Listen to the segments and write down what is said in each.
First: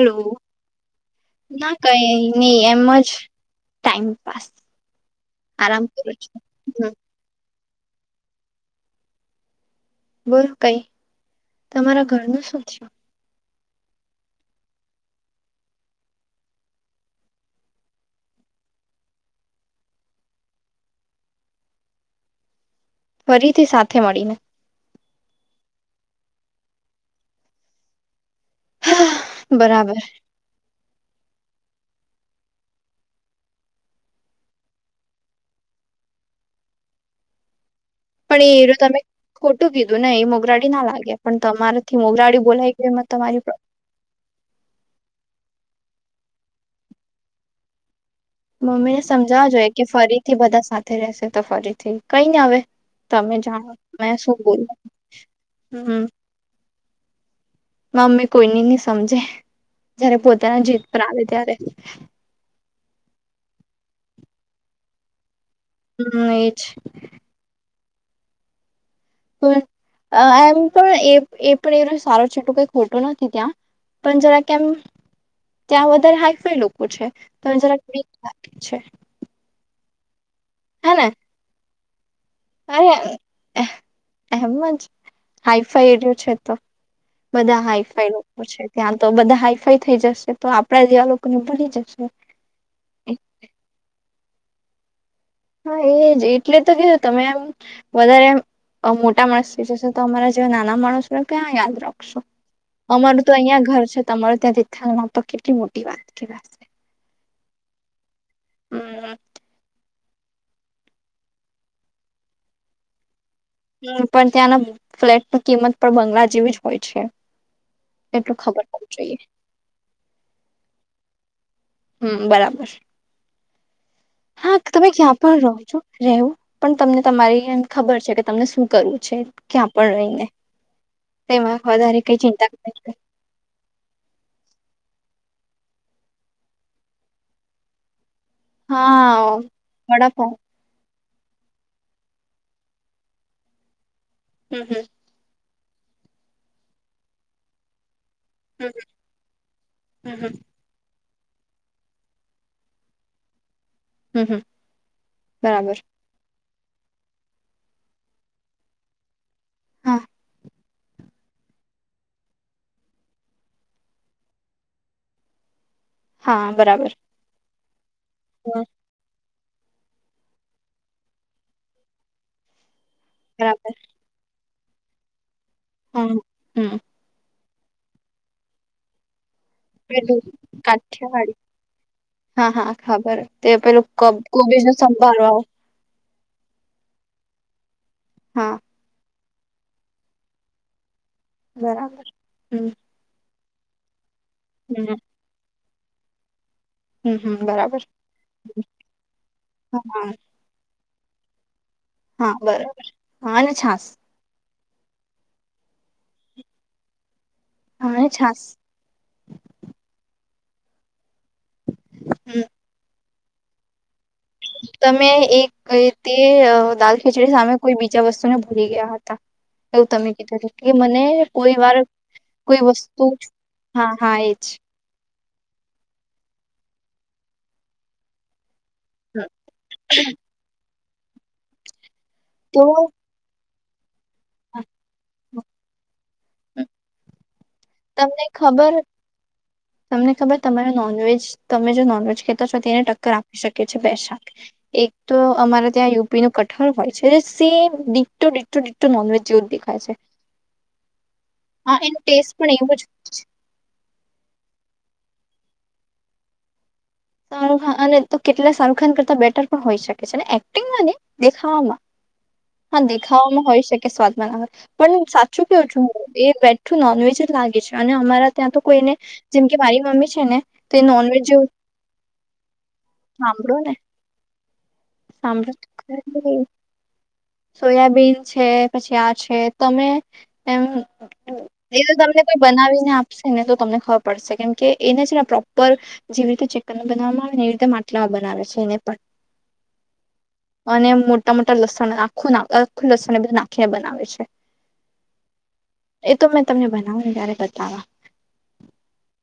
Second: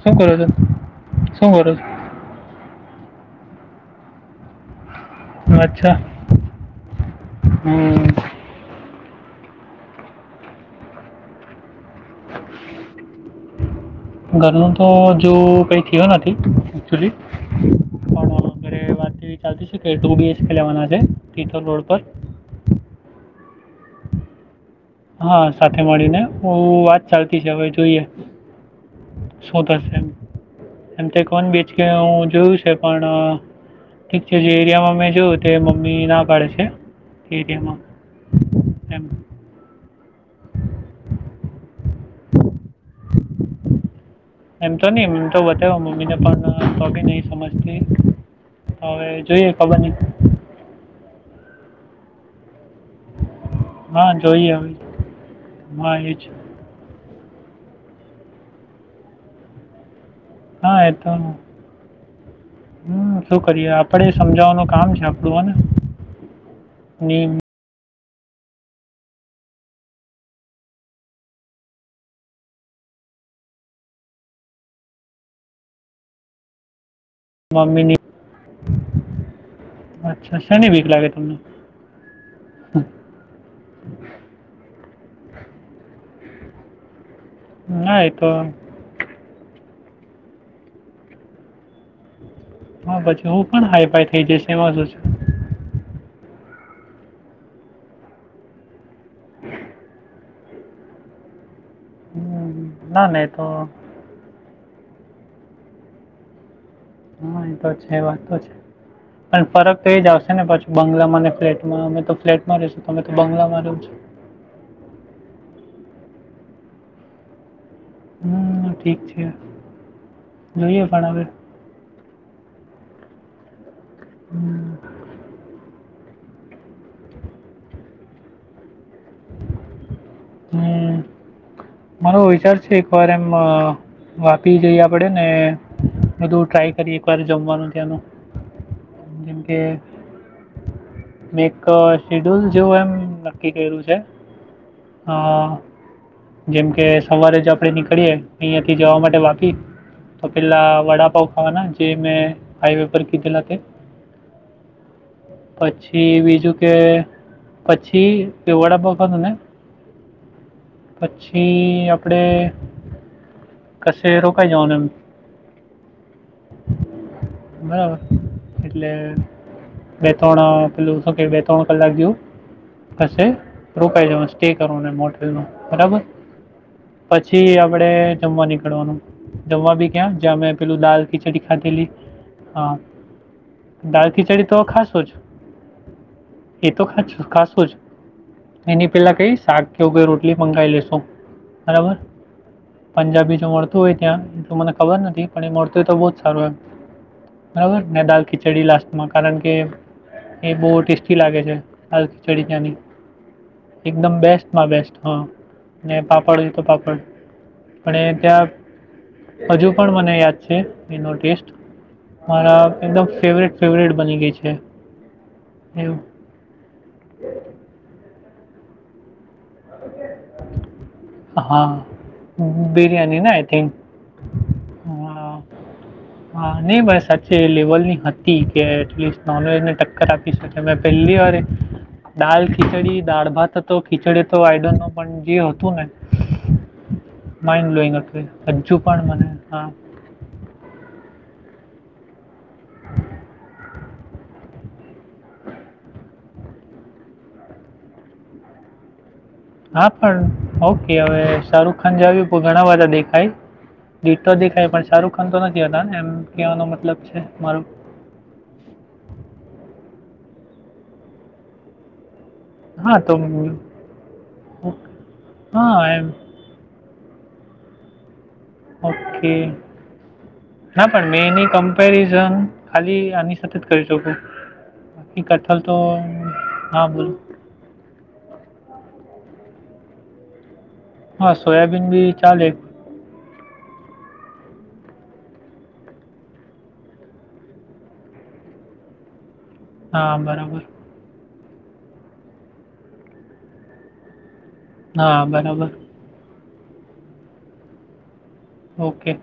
શું કરો છો શું કરો ના છો કઈ નઈ એમ જ ટાઈમ પાસ આરામ અચ્છા કરું છું. હમ હમ બોલ કઈ તમારા ઘરનું શું થયું ઘરનું તો હજુ કઈ થયું નથી એકચુલી પણ ઘરે વાતવી ચાલતી કે બી એે લેવાના છે પીથલ રોડ પર ફરીથી સાથે મળીને હા સાથે મળીને હ વાત ચાલતી છે હવે જોઈએ શું થશે બરાબર એ એમ તે કોણ બીચ કે હું જોયું છે પણ ઠીક છે જે એરિયામાં મેં જો તે મમ્મી ના પાડે છે તે એરિયામાં પણ એરૂ તમે એમ ખોટું કીધું ને એ મોગરાડી ના લાગે પણ તમારે થી મોગરાડી બોલાઈ ગયુ ન તમારી પ એમ તો ની એમ તો બતાવા મમ્મી ને પણ તો બી નઈ સમજતી તો મમ્મી ને હવે સમજાવ જોઈએ ખબર કે નહીં ફરીથી બધા સાથે રહેશે તો ફરીથી કઈ ન આવે તમે જાણો હા મેં શું જોઈએ બોલ હવે હા હમ એ છે મમ્મી કોઈની ન સમજે જ્યારે પોતે હા એતોનું હમ શું કરીએે આપડે સમજાવવાનું કામ છે આપણું ને હમ એ છે અને પણ એમ પણ એ પણ એ સારો છે એટલું કઈ ખોટું નથી ત્યાં પણ જરા કેમ ત્યાં વધારે હાફ લોકો છે ત જરાક મમ્મીની લાગે છે અચ્છા શનિ વીક હે ને લાગે તમને અરે એમ જ હાઈફાઈ એરિયો છે તો બધા ના હાઈફાઈ એ તો લોકો છે ત્યાં તો બધા હાઈફાઈ થઈ જશે તો આપણા જેવા લોકોને ભૂલી જશ હા પછી હું પણ હાઈફાઈ થઈ જશે એમાં શું હા એજ એટલે તો કેધું તમે એમ વધારે મોટા માણસ જશો તો અમારા નાના માણસો ત્યાં યાદ રાખશો હમ, ના ના અમારું એ તો અહિયાં ઘર છે તો તમારું ત્યાં તિથ તોકટ મોટી વાત કે વા હા એ તો છે વાતો તો છે હમ પણ ફરક તો એ જ આવશે ને પછી બંગલામાં ને ફ્લેટમાં અમે તો ફ્લેટમાં ર રહેશું તો અમે તો બંગલામાં રહો છો હમ પણ ત્યાંના ફ્લેટની કિંમત પણ બંગલા જેવી જ હોય છે એટલું ખબર હ પડવું ઠીક જોઈએ છે જોઈએ પણ હવે હમ બરાબર હા હમ તમે ક્યાં પણ રહો છો રહેવું પણ તમને તમારી ખબર છે કે તમને શું કરવું છે ક્યાં પણ રહીને હમ તેમાં વધારે કઈ મારો ચિંતા વિચાર છે એક કર વાર એમ વાપી જઈ આપડે ને બધું ટ્રાય કરી એકવાર જમવાનું ત્યાંનું જેમ હા કે વડાપાવ મે એક શેડ્યુલ જેવું એમ નક્કી કર્યું છે હમ હમ જેમ કે સવારે જ આપણે નીકળીએ હમ અહીંયાથી જવા માટે વાકી હમ તો હમ પેલાં વડાપઉ ખવાના જે મેં હાાઈવે પર કીધલાથે હમ હમ બરાબર એ બીજું કે પછી એ વડાપખવા હત ને હા પછી આપણે કશે રોકાાય જઓ હા બરાબર બરાબર હા એટલે બે ત્રણ પેલું શો કે બે ત્રણ કલાક જેવું પાછ બરાબર રોકાઈ જવાશે સ્ટે કરો મોટેલ ન બરાબર હમ હમ પછી આપડે જમવા નીકળવાનું દવા ભી કયા પેલું જ્યા મેં પેલું દાલ ક કાઠિયાવાડી ચટી ખાતે લી હા હા ખબર તે પેલું ખીચડી તો કોબીજ નું ખાશો સંભાળવા આવ એ તો ખ ખાસું જ હા એની પેલા કઈ શાક કેવું કઈ રોટલી મંગાવી લેશો બરાબર પંજાબી જો મળતું હોય ત્યાં એ તો મને હમ ખબર નથી પણ એ મળતું હોય તો બહુ જ સારું હો. હમ હમ બરાબર ને દાલ ખીચડી લાસ્ટમાં કારણ કે. હા એ બહુ ટેસ્ટી લાગે છે હાલ હા ખીચડી ચની બરાબર હા અને છાસ એકદમ બેસ્ટ માં બેસ્ટ હં પાપડ જ તો પાપડ હા અને છાસ ત્યાં હજુ પણ મને યાદ છે એનો ટેસ્ટ હમ મારા એકદમ ફેવરેટ ફેવરેટ બની ગઈ છે તમે એક એવું તે દાલ ખીચડી સામે કોઈ બીજા વસ્તુ ને ભૂલી ગયા હતા. એવું તમે કીધું કે મને કોઈ હા વાર કોઈ વસ્તુ બિરયાની ને આઈ થિંક હા. હા એ જ. હા હા નહી પણાઈ સાચે લેવલ ની હતી. કે એટસ્ટ હમ. નોનવેજ ને ટક્કર આપી શકે મે પહેલી વાર. દાલ તો ખીચડી દાળ ભાત હતો ખીચડી તો આઈડો નો પણ. એ હતું ને માઇડઈંગ તમને હતું હજુ ખબર પણ મને હા. તમને ખબર તમારો નોનવેજ તમે જો નોનવેજ એને ટક્કર આપી શકે છે બે શાખ, એક તો અમારે ત્યાં નો કઠર હોય છે. નોનવેજ જેવું જ દેખાય હા છે પણ ઓકે હવે હા શાહરૂુખ એનો ખાન જેવા ટેસ્ટ ભી પણ ઘણા એવું જ બધા દેખાય. ડીતો દેખાય પણ શાહરૂખ ખાન તો નથી હતા ને એમ, કવાનો મતલબ. છે મારો સારું અને તો કેટલા શાહરૂખ ખાન કરતા બેટર પણ હોય શકે છે ને એક્ટિંગમાં નહી દેખાવમાં હા, દેખામાં હોય શકે સ્વાદ બનાવે પણ સાચું કેવું હા છું એમ એ બેઠું થુ નોનવેજ જ લાગે છે અને અમારા ત્યાં તો કોઈને ઓકે જેમ કે મારી મમ્મી છે ને તો એ નોનવેજ જેવુ કમપેરીઝન ખાલી આની સાથે જ ને કરી શકું સાંભળો [unintelligible] તો ખરી હા, બોલ. સોયાબીન છે પછી આ છે તમે એમ હા સોયાબીન એ બી તમને કોઈ ચાલે બનાવીને આપશે ને તો તમને ખબર પડશે કેમ કે એને છે ને પ્રોપર જેવી રીતે ચિકકન બનાવામાં આવેને એવી રીતે માટલા બનાવે છે એને પણ હા બરાબર. અને મોટા મોટા લસણ આખું નાખ લસણ એ બધું નાખીને બનાવે છે. હા બરાબર. એતો મેં તમને બનાવું ને ત્યાંરે બતાવવા ઓકે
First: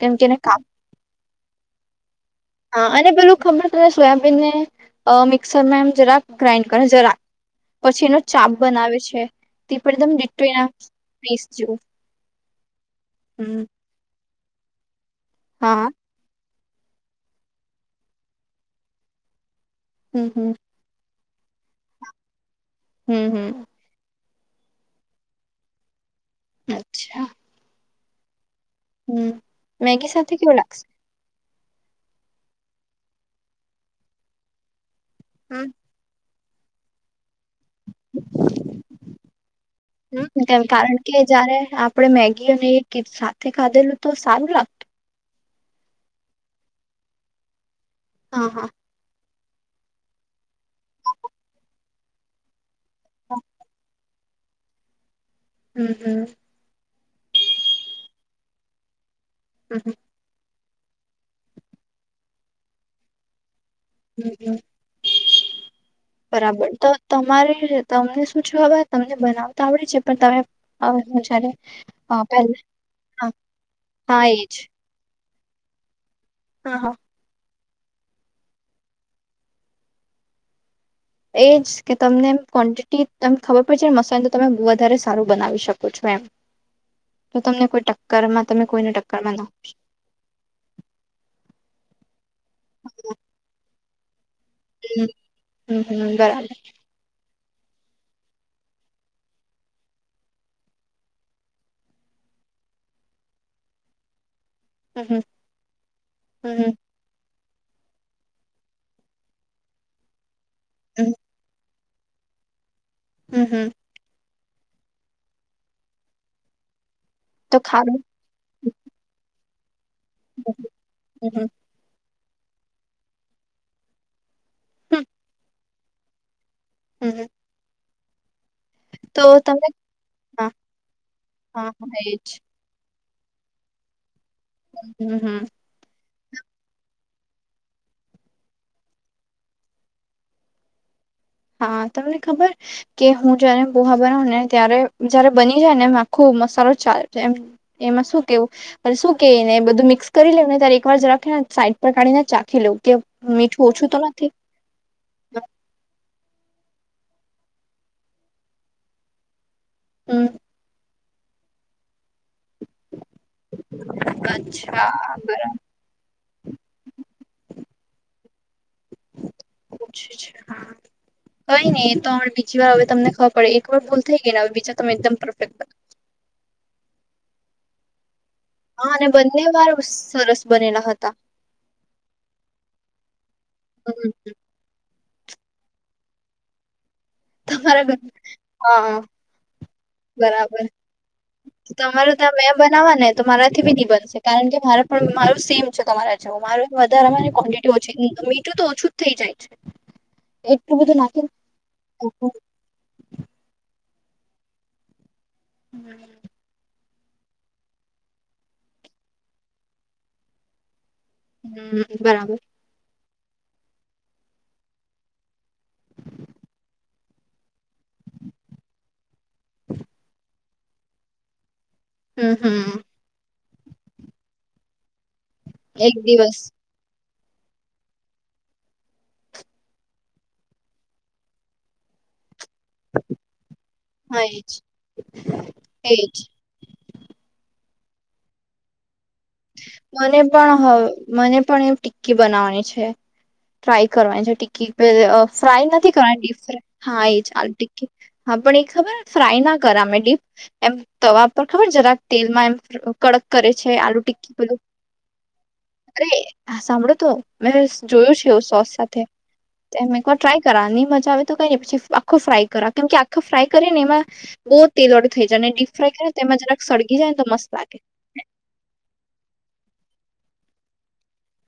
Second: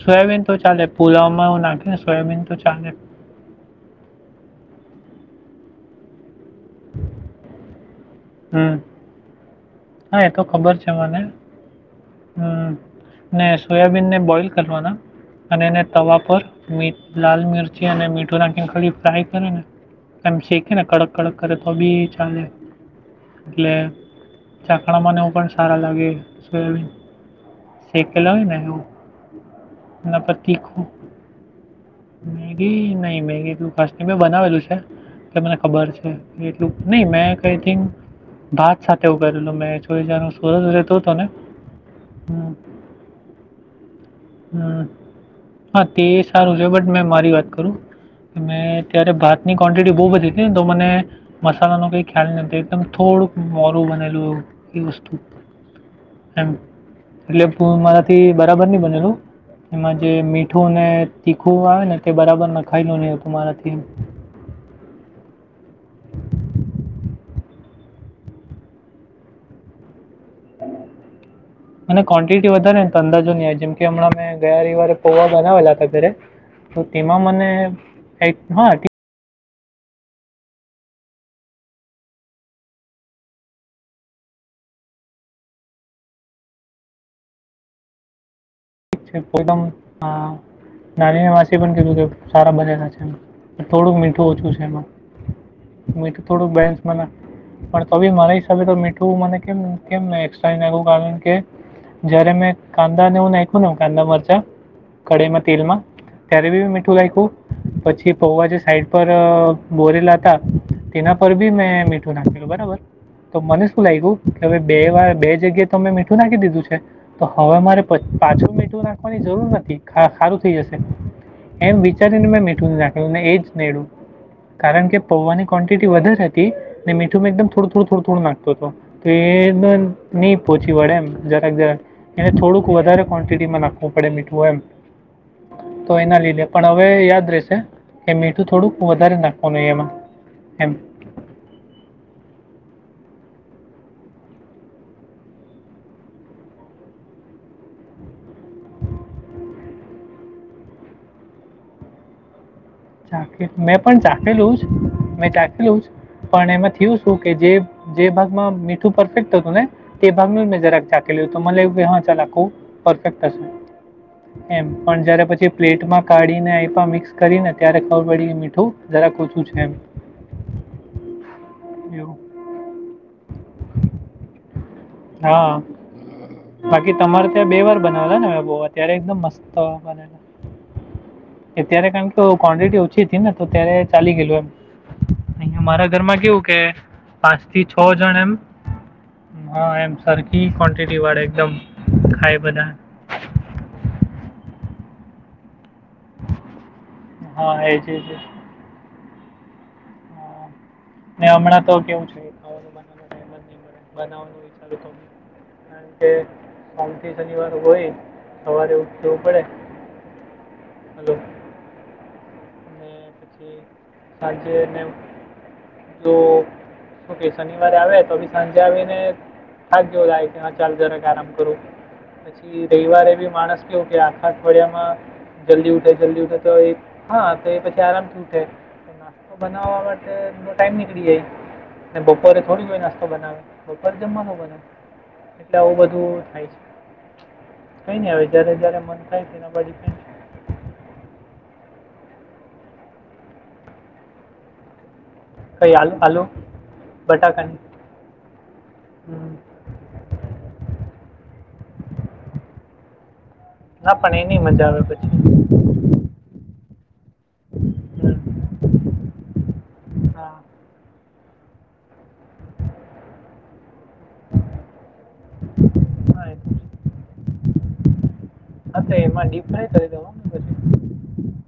કેમ કેને સોયાબીન તો કાપ ચાલે, પુલાવામાં હું નાખે ને સોયાબીન તો ચાલે એ પેલું ખબર અને સોયાબીન ને અહ મિક્સરમાં એમ જરાક ગ્રાઇન્ડ કરે જરાક પછી એનો ચાપ હમ બનાવે છે તે પણ એકદમ હા ડિટ્ટો એના પીસ જેવું હમ્મ, ને હમ સોયાબીનને બોઈલ કરવાના અને એને હા તવા પર મીઠ લાલ મિરચી અને મીઠુંના કડી ફ્રાય કરે હમ ને હમ શેક છે ને કડક કડક કરે તો બી ચાલે હમ એટલે હમ ચાકણામાંને એવું પણ સારા લાગે સોયાબીન અચ્છા સેકલા હોઈને એવુ હમ મેગી ના સાથે પર કેવું તીખૂ લાગશે મેગી નહી મેગી એટલું ખાસ ન મેં બનાવેલું છે, કે મને હમ ખબર છે. એટલું નહી મે આઈ થિક ભાત સાથે ઉભેલું મેં જોઈ જનું હમ સુરત કેમ રહેતો કારણ હતો ને હ. જયારે આપડે મેગી અને કે સાથે ખાધેલું તો સારું લાગતું હા તે સારું છે બટ મેં મારી વાત કરું. હા હા ત્યારે ભાતની ક્વોન્ટિટી બહુ વધી હતી ને તો મને, મસાલાનો કંઈ ખ્યાલ નથી. એ થોડુંક મોરું બનેલું એ એ વસ્તુ. હમ હમ. એટલે મારાથી બરાબર નહ બનેલું. હમ એમાં જે મીઠું અને તીખું આવે ને તે બરાબર ન ખાયલું નહી તમારાથી. હમ હમ [unintelligible] બરાબર તો તમારે તમને શું છે હવે તમને બનાવતા આવડે છે પણ તમે હવે હું જયારે અને અ ક્વન્ટિટી પહેલા વધારે તો હા અંદાજો નહીં જેમ કે હમણાં હા મેં એજ ગયા રવીવારે. પવા બનાવેલા હતા ઘરે હા તો હા તેમાં મને એજ કે તમને ક્વોન્ટિટી તમ ખબર પડશેને મસાાલ તો તમે વધારે સારું બનાવી શકો છો એમ. હ [inaudible] તો તમને કોઈ ટક્કર માં તમે કોઈને ટક્કરમાં ના પોમ નાનીને માસી પણ કીધું કે સારા બનેલા છે. થોડુંક મીઠું ઓછું છે હમ એમાં હમ હમ મીઠું થોડુંક બરાબર બેન્સ મ પણ તો બી મારા હિસાબે તો મીઠું મને કેમ કેમ એ્ર ના કારણ કે જયારે મેં કાંદા ને હું નાખું ને કાંદા મરચા હમ હમ કઢઈમાં તેલમાં ત્યારે બી હમ મીઠું પછી પૌવા જે સાઈડ પર બોરેલા હતા. હમ તેના પર બી મેં મીઠું નાખેલું બરાબર તો હમ હમ મને શું લાગ ગું. કે હવે બે વાર બે જગ્યાએ તો તમે મીઠું નાખી દીધું છે તો હવે મારે પ પાછું મીઠું નાખવાની જરૂર નથી સારું થઈ હમ જશે. હમ એમ વિચારીને મેં મીઠું ન નાખ્યુંને એ જ નેડ્યું કારણ કે હમ પૌવાની કો સિતિ વધારે હતી ને મીઠું હમ મે એકદમ થોડું થોડું થોડ થોડું નાખતો હતો. તો એ નહી હા પોહોંચી વડે એમ જરાક હા જરાક હા એજ એને થોડુંક વધારે. ક્વોન્ટિટીમાં નાખવું પડે મીઠું એમ. હમ હમ. તો એના લીધે પણ હવે યાદ રહેશે કે મીઠું થોડુંક વધારે નાખવાનું એમાં. એમ. હા તમને ખબર. કે હું જયારે બહા બનાવ ને ત્યારે જયારે બની જાય ને એમ આખો મસાલો જ ચાલે જ એ. એમાં શું કેવું. શું કે એને બધું મિક્સ કરી લેવ ને ત્યારે એક વાર જખે ને સાઈડ પર કાઢીને ચાખી લઉું. ચ મેં પણ ચખેલું જ મે ચા ખેલ પણ એમાં થયું શું કે જે ભાગમાં મીઠું પરફેક્ટ હતું ને. તે હમ ભાગનું મેં જરાક ચખલ તો મને લું કે હા ચાલું પરફેક્ટ હશે. એમ અચ્છા પણ જયારે બરાબર પછી પ્લેટમાં કાઢીને મિક્સ કરીને ત્યારે ખબર પડી મીઠું જરાક ઓછું છે એમ. કા નહી તો એવું બીજી વાર હવે તમને ખબર પડે એક વાર બોલ થઈ ગઈ ને હવે બીજા તમે એકદમ હા પરફેક્ટ બાકી તમારે ત્યાં બે વાર બનાવાતા ને હ બહુવાર. ત્યારે હા અને એકદમ મસ્ત બંને વાર બનેલા. સરસ બનેલા હતા અત્યારે કારણ કે ક્વોન્ટિટી ઓછી હતી ને તો ત્યારે હમ ચાલી ગયેલું એમ. અહં મારા ઘરમાં કેવું કે. પાંચથી છ તમારા ઘર જણ હા. એમ હા એમ સરખી બરાબર ક્વોન્ટિટી વાળે એકદમ તમારે ત્યાં ખાય મેં બધા. બનાવવા ને તો મારાથી બી નિ બંધશે કારણ કે મારા પણ મારું સેમ છે તમારા જવું મારુ. વધારે મને હા ક્વોન્ટિટી એ જ ઓછી એ જ, એ જ મીઠું તો ઓછું જ થઈ જાય છે. હા. એટલું બધું નાખી ને હમણાં તો કેવું છે ખાવાનું બના ટમ જ નહી મળે બનાવવાનું. તે હમ સોમ થી શનિવાર હોય સવારે ઉઠ જવું પડે હલો. હમ બરાબર. [unintelligible] સાજે એમ જો શું કે શનિવારે આવે તો બી સાંજે આવીને. થાક જોવ લાય કે ચાલ જરાક આરામ કરું હમ પછી હમ રવિવારે બી માણસ. કે આખા અઠવાડિયામાં જલ્દી ઉઠે એક જલ્દી ઉઠે દિવસ તો હા તો એ પછી આરામ શું છે તો નાસ્તો બનાવવા માટે બો ટાઈમ નીકળી જાય અને બહુ. બપોરે થોડી જોઈ નાસ્તો બનાવે બપોર હા જમવાનું એજ બનાવે એટલે આવું બધું એજ થાય છે. કઈ નઈ આવે જયારે જયારે મન થાય તના બાજુ. મને પણ હવે મને પણ એ ટિક્કી બનાવવાની છે ટ્રાય કરવાની છે ટિક્કી. પ ફ્રાય કઈ નથી આલુ આલુ કરવાનીડીપ હા એ ચાલ બટાકાની ટકી હા પણ એ ખબર હમ. ફ્રાય ના કર અમે ડીપ એમ તવા પર ખબર જરાક તેલમાં એમ કડક કરે છે આલુ ટીકી. તે મજા આવે પછી. અરે હ સાંભળો તો મે હમ. જોયું છે એ સોસ સાથે એમ એકવાર હા ટ્રાય કરા નહી મજા આવે તો કઈ પછી આખો ફ્રાય કરો કેમ કે આખો ફ્રાય કરીે ને એમાં બહુ તેલવાળું થઈ જાય અને ડીપ ફ્રાય કરે ને હા એ તેમાં તો જરાક સળગી જાય ને તો મસ્ત લાગે. અ એમાં ડીપ ફાય કરી દેવા પછ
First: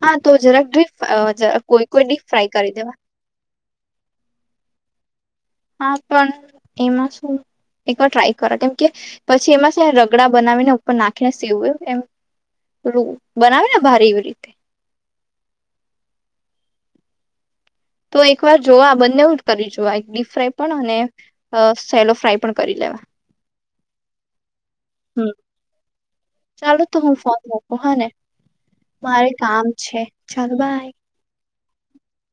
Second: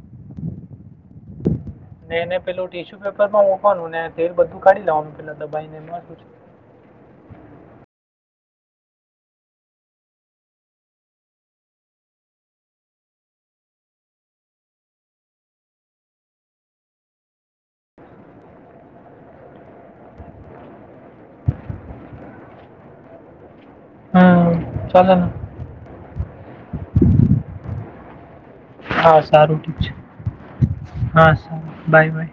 હા તો જરાક ડીપ કોઈ કોઈ ડીપ ફ્રાય કરી દેવા કૂકર માં મકવાનું ને તેલ બધું કાઢીેવાનું પેલા દબાઈને હા એમાં શું છે પણ એમાં શું એકવાર ટ્રાય કરો કેમ કે પછી એમાં છે, રગડા બનાવીને ઉપર નાખીને સીવું એમ બનાવે ને ભારે એવી રીતે તો એક વાર જોવા બંને કરી જોવા એક ડીપ ફ્રાય પણ અને અ સેલો ફ્રાય પણ કરી લેવા હમ્મ હમ ચાલો તો હું ફોન મકું હા ને હા મારે સારું કામ ઠીક છે, ચાલ ભાઈ હા બાય બાય